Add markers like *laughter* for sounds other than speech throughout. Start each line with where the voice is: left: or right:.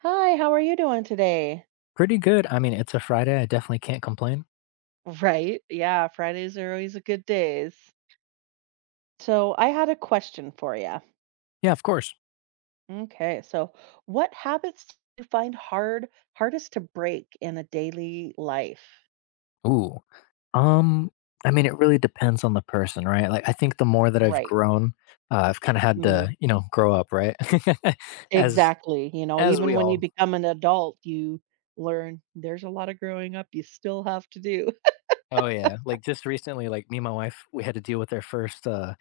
right: Hi, how are you doing today?
left: Pretty good. I mean, it's a Friday. I definitely can't complain.
right: Right. Yeah, Fridays are always a good days. So, I had a question for you.
left: Yeah, of course.
right: Okay, so what habits do you find hardest to break in a daily life?
left: Ooh. Um, I mean, it really depends on the person, right? Like, I think the more that I've
right: Right.
left: grown, I've kind of had
right: Mm,
left: to, you know, grow up, right? *laughs* as
right: exactly. You know, even
left: we
right: when you
left: all.
right: become an adult, you learn there's a lot of growing up you still have to do. *laughs*
left: Oh yeah. Like just recently, like me and my wife, we had to deal with our first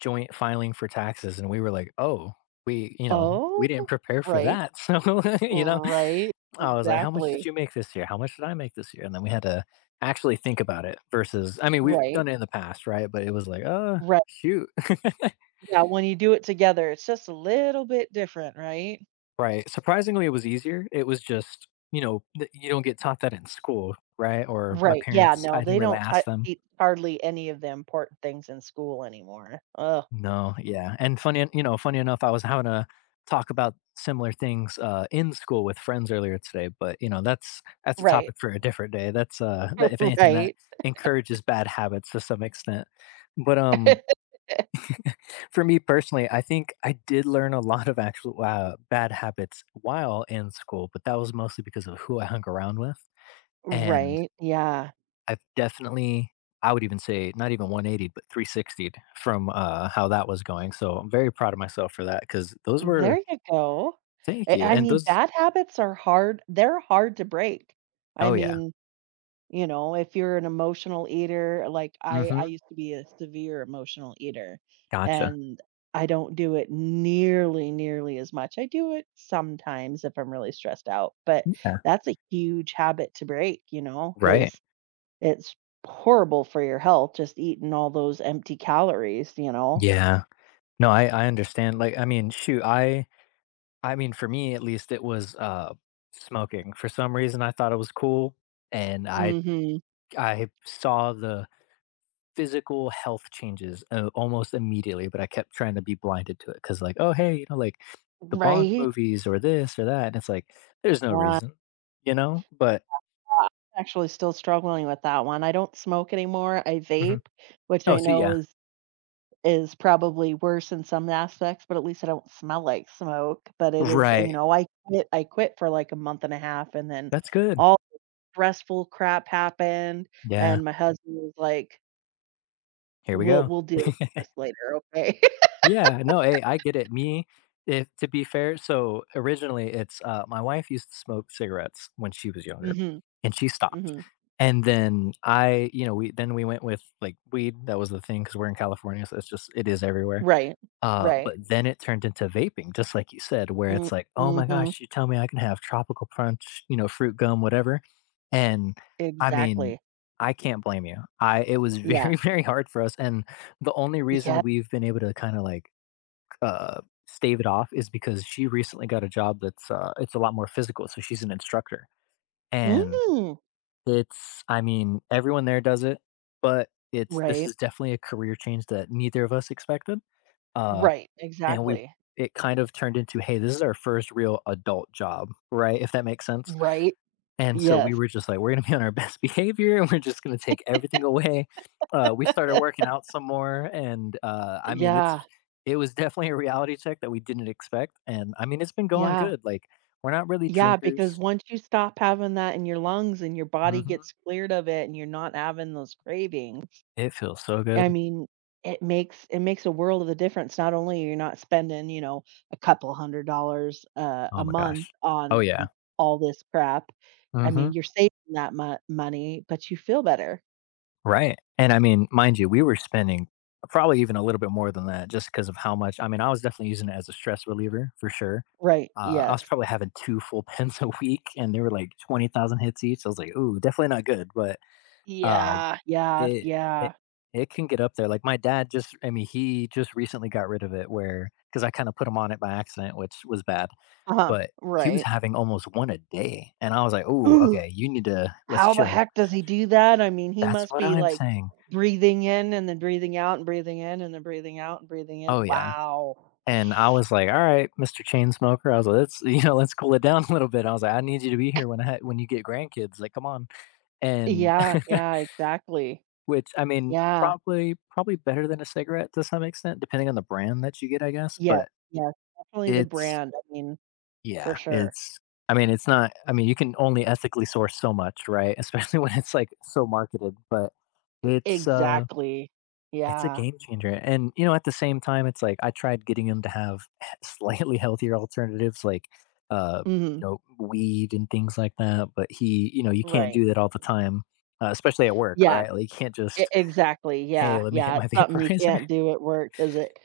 left: joint filing for taxes, and we were like, oh, we, you know, we
right: Oh,
left: didn't prepare for
right: right.
left: that, *laughs* so *laughs* you know,
right: Right.
left: I was like, "How much did
right: Exactly.
left: you make this year? How much did I make this year?" And then we had to actually think about it versus I mean, we've
right: Right.
left: done it in the past, right? But it was like, "Oh,
right: Right.
left: shoot." *laughs*
right: Yeah, when you do it together, it's just a little bit different, right?
left: Right. Surprisingly, it was easier. It was just, you know, th you don't get taught that in school, right? Or my
right: Right. Yeah.
left: parents, I
right: No, they
left: didn't really
right: don't
left: ask them.
right: teach hardly any of the important things in school anymore. Ugh.
left: No, yeah, and funny en you know, funny enough, I was having a talk about similar things, in school with friends earlier today, but, you know, that's a
right: Right,
left: topic for a different day. That's, that if anything, that
right: right,
left: encourages bad habits to some extent. But for me personally, I think I did learn a lot of actual, bad habits while in school, but that was mostly because of who I hung around with, and
right: right. Yeah,
left: I've definitely I would even say not even 180 but 360'd from, how that was going, so I'm very proud of myself for that because those
right: there
left: were
right: you go.
left: Thank
right: I
left: you,
right: I
left: and
right: mean,
left: those
right: bad habits are hard. They're hard to break. I
left: Oh, yeah.
right: mean, you know, if you're an emotional eater, like I
left: Mhm.
right: used to be a severe emotional eater,
left: Gotcha.
right: and I don't do it nearly as much. I do it sometimes if I'm really stressed out, but
left: Yeah.
right: that's a huge habit to break, you know,
left: Right.
right: cuz it's horrible for your health just eating all those empty calories, you know.
left: Yeah. No, I understand, like, I mean, shoot, I mean, for me, at least, it was, smoking. For some reason, I thought it was cool, and I
right: Mhm.
left: I saw the physical health changes almost immediately, but I kept trying to be blinded to it because, like, oh, hey, you know, like the Bond
right: Right?
left: movies or this or that. And it's like, there's no
right: Yeah.
left: reason, you know? But
right: Actually still struggling with that one. I don't smoke anymore. I
left: mhm.
right: vape, which
left: Oh,
right: I
left: so
right: know
left: yeah,
right: is probably worse in some aspects, but at least I don't smell like smoke, but it is, you
left: right.
right: know, I quit for, like, a month and a half, and then
left: That's good.
right: all stressful crap happened,
left: Yeah.
right: and my husband was like,
left: Here we
right: "We'll
left: go.
right: we'll deal with this later, okay?" *laughs*
left: Yeah. No, hey, I get it. Me, if to be fair, so originally it's my wife used to smoke cigarettes when she was younger
right: Mhm,
left: and she stopped.
right: mhm.
left: And then I, you know, we then we went with like weed. That was the thing because we're in California, so it's just it is everywhere.
right: Right, right.
left: But then it turned into vaping, just like you said, where
right: Mm
left: it's like, oh my
right: mhm,
left: gosh, you tell me I can have tropical punch, you know, fruit gum, whatever. And I mean,
right: exactly.
left: I can't blame you. I it was
right: Yeah.
left: very, *laughs* very hard for us. And the only
right: Yeah.
left: reason we've been able to kind of like uh stave it off is because she recently got a job that's it's a lot more physical. So she's an instructor. And
right: Mm,
left: it's I mean, everyone there does it, but it's this
right: right,
left: is definitely a career change that neither of us expected. Uh,
right: right,
left: and we
right: exactly.
left: it kind of turned into, "Hey, this is our first real adult job," right? If that makes sense.
right: Right?
left: And so we
right: Yes.
left: were just like, "We're gonna be on our *laughs* best behavior, and we're just gonna take everything away." We started
right: *laughs*
left: working out some more, and I mean,
right: Yeah,
left: it's it was definitely a reality check that we didn't expect, and I mean, it's been going
right: yeah.
left: good. Like, we're not really
right: Yeah, because
left: drinkers.
right: once you stop having that in your lungs and your body
left: Mhm.
right: gets cleared of it and you're not having those cravings,
left: It feels so good.
right: I mean, it makes a world of a difference. Not only you're not spending, you know, a couple $100 a
left: Oh my
right: month
left: gosh. Oh
right: on
left: yeah.
right: all this crap. I mean,
left: Mhm.
right: you're saving that money, but you feel better.
left: Right, and I mean, mind you, we were spending probably even a little bit more than that just because of how much I mean, I was definitely using it as a stress reliever for sure.
right: Right.
left: I was
right: Yes.
left: probably having 2 full *laughs* pens a week, and they were like 20,000 hits each. I was like, "Ooh, definitely not good," but, uh,
right: Yeah. Yeah.
left: it it
right: Yeah.
left: it can get up there. Like, my dad just I mean, he just recently got rid of it where because I kinda put him on it by accident, which was bad,
right: Uh-huh.
left: but he was
right: Right.
left: having almost 1 a day, and I was like, "Ooh, okay, you need
right: *gasps*
left: to let's
right: How the
left: chill."
right: heck does he do that? I mean, he
left: That's
right: must
left: what
right: be,
left: I'm
right: like,
left: saying.
right: breathing in and then breathing out and breathing in and then breathing out and breathing in.
left: Oh, yeah.
right: Wow.
left: And I was like, "All right, Mr. Chainsmoker." I was like, "Let's, *laughs* you know, let's cool it down *laughs* a little bit." I was like, "I need you to be here when when you get grandkids. Like, come on." And
right: Yeah,
left: *laughs*
right: yeah, exactly.
left: which I mean,
right: Yeah.
left: probably better than a cigarette to some extent, depending on the brand that you get, I guess.
right: Yes,
left: But
right: yes, definitely the
left: it's
right: brand, I mean, for
left: yeah,
right: sure.
left: it's I mean, it's not I mean, you can only ethically source so much, right? *laughs* Especially when it's like so marketed, but it's
right: Exactly.
left: It's a
right: Yeah.
left: game changer, and, you know, at the same time, it's like I tried getting him to have *laughs* slightly healthier alternatives like, uh,
right: Mhm.
left: you know, weed and things like that, but he you know, you can't
right: Right.
left: do that all the time, especially at work,
right: Yeah.
left: right? Like, you can't
right: E
left: just,
right: Exactly,
left: "Hey,
right: yeah,
left: let me hit
right: yeah, it's
left: my *laughs*
right: something you
left: vaporizer."
right: can't do at work because it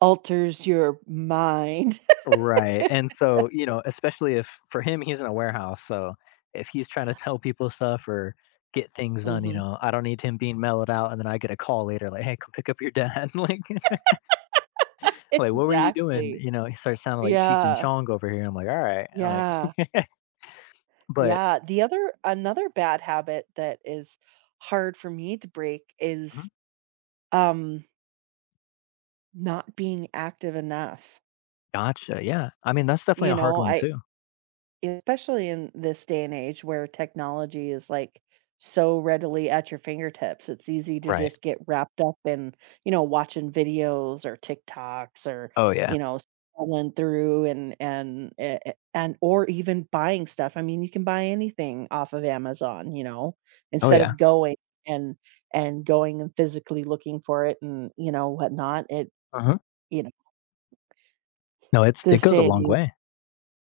right: alters your mind. *laughs*
left: Right, and so, you know, especially if for him, he's in a warehouse, so if he's trying to tell people stuff or get things done, you
right: Mhm.
left: know, I don't need him being mellowed out, and then I get a call later like, "Hey, come pick up your dad," *laughs*
right: *laughs*
left: like, "What were you doing?"
right: Exactly.
left: You know, he starts sounding like Cheech and
right: Yeah,
left: Chong over here. I'm like, "All right." I'm
right: yeah.
left: like *laughs* but
right: Yeah, the other another bad habit that is hard for me to break is
left: Mhm.
right: um not being active enough.
left: Gotcha, yeah. I mean, that's definitely
right: You
left: a hard
right: know,
left: one
right: I
left: too.
right: especially in this day and age where technology is like so readily at your fingertips. It's easy to
left: Right.
right: just get wrapped up in, you know, watching videos or TikToks or,
left: Oh, yeah.
right: you know, scrolling through and or even buying stuff. I mean, you can buy anything off of Amazon, you know,
left: Oh,
right: instead
left: yeah.
right: of going and and physically looking for it and, you know, whatnot. It,
left: Mhm.
right: you know,
left: No, it's it
right: this
left: goes a
right: day and
left: long
right: age.
left: way.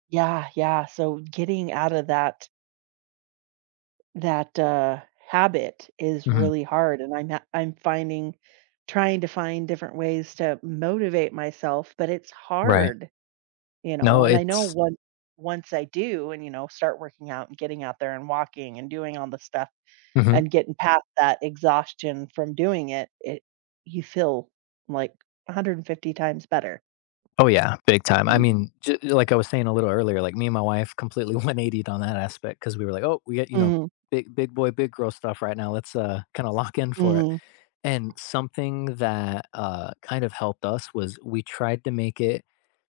right: Yeah, yeah. So getting out of that habit is
left: Mhm.
right: really hard, and I'm finding, trying to find different ways to motivate myself, but it's
left: Right.
right: hard, you know,
left: No,
right: and I know
left: it's
right: once I do and, you know, start working out and getting out there and walking and doing all the stuff
left: Mhm.
right: and getting past that exhaustion from doing it, it you feel like 150 times better.
left: Oh, yeah, big time. I
right: Mhm.
left: mean, j like I was saying a little earlier, like, me and my wife completely *laughs* 180'd on that aspect because we were like, "Oh, we get you know,
right: Mhm,
left: big big boy, big girl stuff right now. Let's, kinda lock in for it."
right: mhm,
left: And something that, kind of helped us was we tried to make it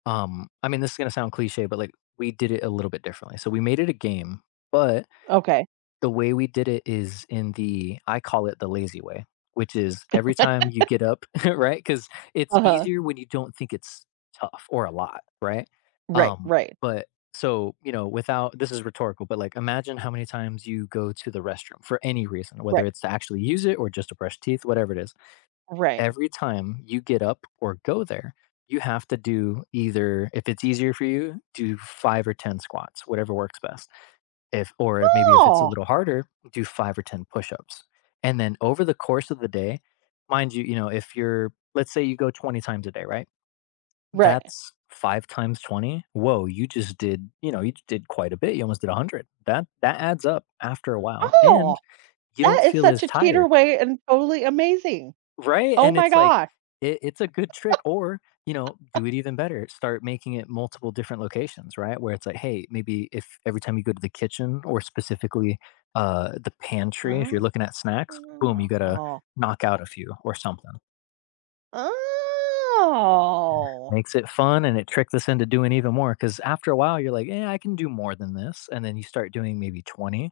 left: I mean, this is gonna sound cliche, but like we did it a little bit differently. So we made it a game, but
right: okay,
left: the way we did it is in the I call it the lazy way, which is every time you get up, *laughs* right? Because it's
right: uh-huh.
left: easier when you don't think it's tough or a lot, right?
right: Right,
left: Um,
right: right,
left: but so you know, without this is rhetorical, but like imagine how many times you go to the restroom for any reason, whether
right: right,
left: it's to actually use it or just to brush teeth, whatever it is
right: right.
left: every time you get up or go there, you have to do either if it's easier for you, do 5 or 10 squats, whatever works best. If or maybe if it's a
right: Oh!
left: little harder, do 5 or 10 push-ups. And then over the course of the day, mind you, you know, if you're let's say you go 20 times a day, right?
right: Right.
left: That's 5 times 20. Whoa, you just did, you know, you did quite a bit. You almost did 100. That adds up after a while
right: Oh!
left: and you
right: That
left: don't
right: is
left: feel
right: such
left: as
right: a cheater
left: tired.
right: way and totally amazing.
left: Right?
right: Oh
left: And
right: my
left: it's like,
right: gosh.
left: it's a good trick. Or, you know, do it even better. Start making it multiple different locations, right? Where it's like, hey, maybe if every time you go to the kitchen or specifically the pantry, if you're
right: Oh.
left: looking at snacks, boom, you got to
right: Oh.
left: knock out a few or something. Yeah. Makes it fun and it tricks us into doing even more. Cause after a while, you're like, yeah, I can do more than this. And then you start doing maybe 20,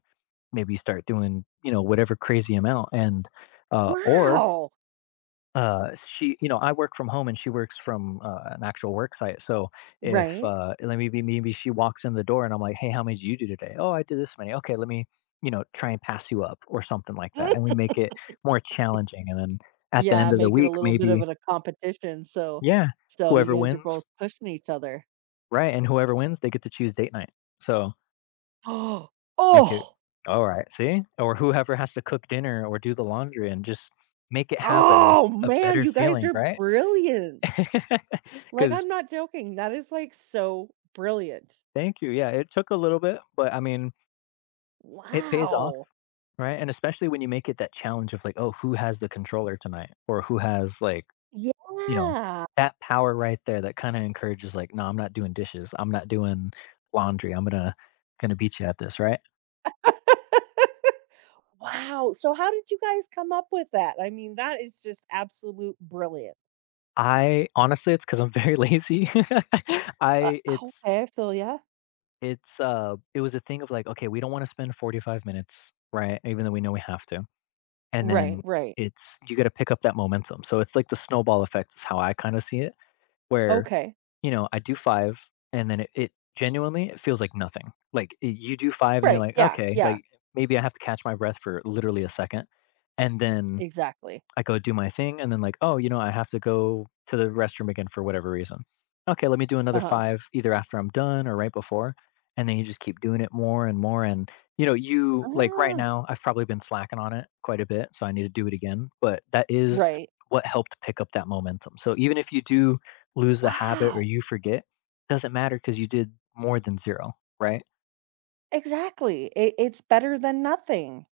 left: maybe you start doing, you know, whatever crazy amount. And, or
right: Wow.
left: She, you know, I work from home and she works from an actual work site. So if
right: Right?
left: let me be, maybe she walks in the door and I'm like, hey, how many did you do today? Oh, I did this many. Okay, let me, you know, try and pass you up or something like that. And we
right: *laughs*
left: make it more challenging. And then at the
right: Yeah,
left: end of the
right: make it a
left: week,
right: little bit of
left: maybe,
right: a competition, so
left: yeah,
right: so you
left: whoever
right: guys are both
left: wins,
right: pushing each other.
left: right? And whoever wins, they get to choose date night. So
right: *gasps* Oh.
left: make it
right: Oh.
left: all right. See, or whoever has to cook dinner or do the laundry and just make it have a
right: Oh,
left: a
right: man,
left: better
right: you guys
left: feeling,
right: are
left: right? *laughs*
right: brilliant. Like, I'm
left: Because
right: not joking. That is, like, so brilliant.
left: Thank you. Yeah, it took a little bit, but I mean, it pays off,
right: Wow.
left: right? And especially when you make it that challenge of like, oh, who has the controller tonight? Or who has like, you know,
right: Yeah.
left: that power right there that kind of encourages like, no, I'm not doing dishes. I'm not doing laundry. I'm gonna beat you at this, right?
right: *laughs* Wow, so how did you guys come up with that? I mean, that is just absolute brilliant.
left: I Honestly, it's because I'm very *laughs* lazy. *laughs*
right: Uh,
left: I
right: okay, I feel ya.
left: it's It was a thing of like, okay, we don't want to spend 45 minutes, right? Even though we know we have to. And
right: Right,
left: then
right: right.
left: it's you gotta pick up that momentum. So it's like the snowball effect is how I kinda see it, where,
right: Okay.
left: I do 5, and then it genuinely, it feels like nothing. Like, y you do 5 and you're
right: Right,
left: like,
right: yeah,
left: "Okay,"
right: yeah,
left: like, maybe I have to catch my breath for literally a second, and then
right: exactly.
left: I go do my thing, and then like, "Oh, you know, I have to go to the restroom again for whatever reason." Okay, let me do another
right: Uh-huh.
left: 5 either after I'm done or right before, and then you just keep doing it more and more, and, right
right: Ah.
left: now, I've probably been slacking on it quite a bit, so I need to do it again, but that is
right: Right.
left: what helped pick up that momentum, so even if you do lose the habit or
right: Wow.
left: you forget, doesn't matter because you did more than 0, right?
right: Exactly, it it's better than nothing.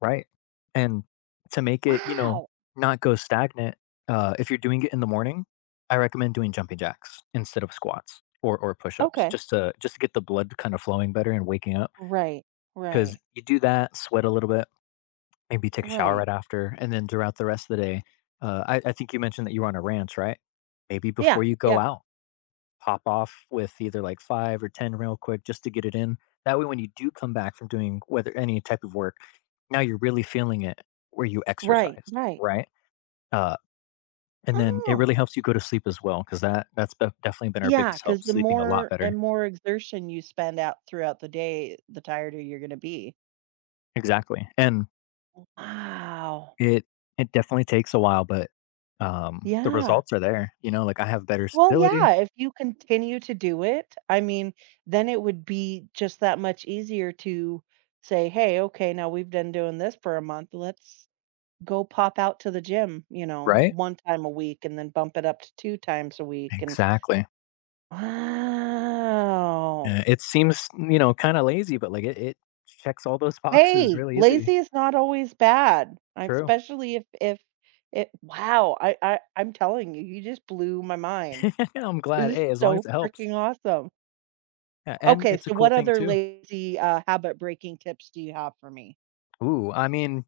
left: Right. And to make it,
right: Wow.
left: not go stagnant. If you're doing it in the morning, I recommend doing jumping jacks instead of squats or push-ups,
right: Okay.
left: just to get the blood kind of flowing better and waking up.
right: Right,
left: Because
right: right,
left: you do that, sweat a little bit, maybe take a shower
right: right.
left: right after, and then throughout the rest of the day, I think you mentioned that you were on a ranch, right? Maybe
right: Yeah,
left: before you go
right: yeah,
left: out, pop off with either like 5 or 10 real quick just to get it in. That way, when you do come back from doing whether any type of work, now you're really feeling it where you
right: right,
left: exercised,
right: right.
left: right? Uh, and then it
right: Oh.
left: really helps you go to sleep as well because that's definitely been our
right: Yeah.
left: biggest
right: Because
left: help,
right: the
left: sleeping a lot
right: more
left: better.
right: and more exertion you spend out throughout the day, the tireder you're gonna be.
left: Exactly, and
right: Wow.
left: it it definitely takes a while, but the
right: Yeah.
left: results are there. Like I have better
right: Well,
left: stability,
right: yeah, if you continue to do it, I mean, then it would be just that much easier to say, "Hey, okay, now we've been doing this for a month. Let's go pop out to the gym, you know,
left: right?
right: one time a week and then bump it up to two times a week." And
left: Exactly.
right: wow.
left: Yeah, it seems kind of lazy, but like it checks all those *laughs* boxes
right: Hey,
left: really easy.
right: lazy is not always bad, I
left: True.
right: especially if it wow, I'm telling you, you just blew my mind.
left: Yeah, I'm glad.
right: This is
left: Hey, as long
right: so
left: as it helps.
right: freaking awesome.
left: Yeah, and
right: Okay,
left: it's a
right: so
left: cool
right: what
left: thing
right: other
left: too.
right: lazy, habit breaking tips do you have for me?
left: Ooh, I mean,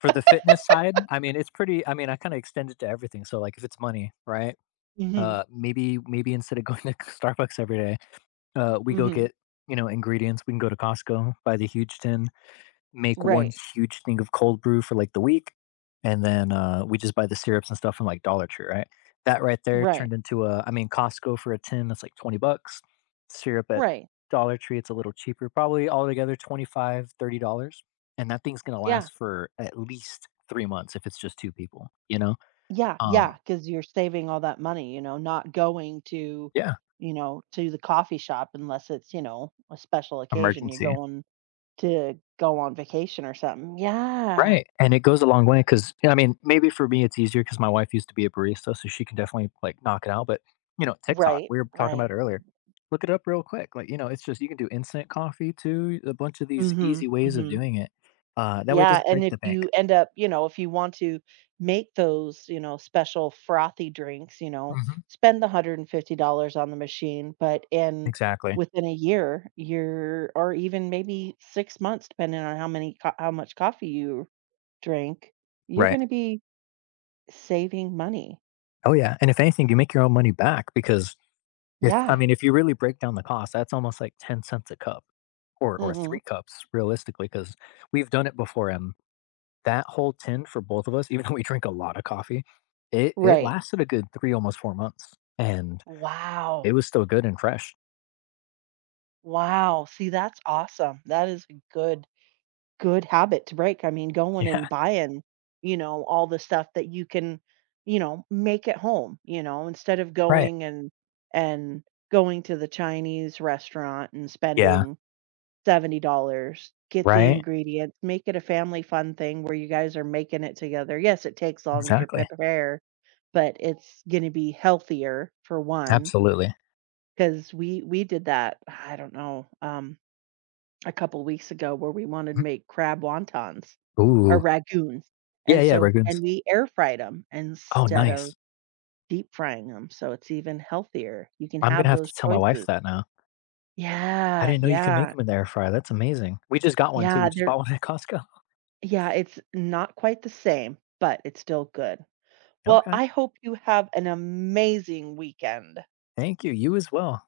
left: for the fitness side, I mean, it's pretty. I mean, I kind of extend it to everything. So, like, if it's money, right?
right: Mhm,
left: Maybe instead of going to *laughs* Starbucks every day, we go
right: mhm.
left: get ingredients. We can go to Costco, buy the huge tin, make one
right: Right,
left: huge thing of cold brew for like the week, and then we just buy the syrups and stuff from like Dollar Tree, right? That right there
right: right,
left: turned into a, I mean, Costco for a tin that's like $20. Syrup at
right: right.
left: Dollar Tree, it's a little cheaper, probably altogether 25, $30, and that thing's gonna
right: Yeah,
left: last for at least 3 months if it's just two people, you know?
right: yeah, yeah.
left: Um,
right: Because 'cause you're saving all that money, you know, not going to,
left: yeah,
right: you know, to the coffee shop unless it's, you know, a special occasion, you're
left: emergency.
right: going to go on vacation or something. Yeah,
left: Right, and it goes a long way because I mean, maybe for me, it's easier because my wife used to be a barista, so she can definitely, like, knock it out, but, TikTok,
right: right,
left: we were talking
right: right.
left: about it earlier. Look it up real quick, like, it's just you can do instant coffee too, a bunch of these
right: Mhm,
left: easy ways of
right: mhm.
left: doing it. That way it
right: Yeah,
left: doesn't
right: and
left: break
right: if
left: the bank.
right: you end up, you know, if you want to make those, you know, special frothy drinks, you know,
left: Mhm,
right: spend the $150 on the machine, but in
left: exactly,
right: within a year, you're or even maybe 6 months depending on how many co how much coffee you drink, you're
left: right.
right: gonna be saving money.
left: Oh, yeah, and if anything, you make your own money back because if I
right: Yeah.
left: mean, if you really break down the cost, that's almost like 10 cents a cup or
right: Mhm.
left: 3 cups realistically. Because 'cause we've done it before, and that whole tin for both of us, even though we drink a lot of coffee, it
right: Right.
left: lasted a good 3, almost 4 months, and
right: Wow.
left: it was still good and fresh. *laughs*
right: Wow. See, that's awesome. That is a good habit to break. I mean, going and
left: Yeah,
right: buying, you know, all the stuff that you can, you know, make at home, you know, instead of
left: right.
right: going and going to the Chinese restaurant and
left: Yeah,
right: spending $70, get the
left: right?
right: ingredients, make it a family fun thing where you guys are making it together. Yes, it takes longer to
left: Exactly.
right: prepare, but it's going to be healthier for one
left: Absolutely.
right: because we did that, I don't know, a couple weeks ago where we wanted to make crab wontons or
left: Ooh.
right: ragoons,
left: Yeah,
right: and
left: yeah,
right: so and
left: Ragoons.
right: we air fried them
left: Oh,
right: instead of
left: nice.
right: deep frying them, so it's even healthier. You can
left: I'm
right: have
left: gonna have
right: those
left: to tell my wife
right: choices.
left: that now. I
right: Yeah,
left: didn't know you can make
right: yeah,
left: them in the air fryer, that's amazing. We just got one too,
right: yeah,
left: we just
right: they're
left: bought one at Costco. *laughs*
right: yeah, it's not quite the same, but it's still good. Well,
left: Okay.
right: I hope you have an amazing weekend.
left: Thank you, you as well.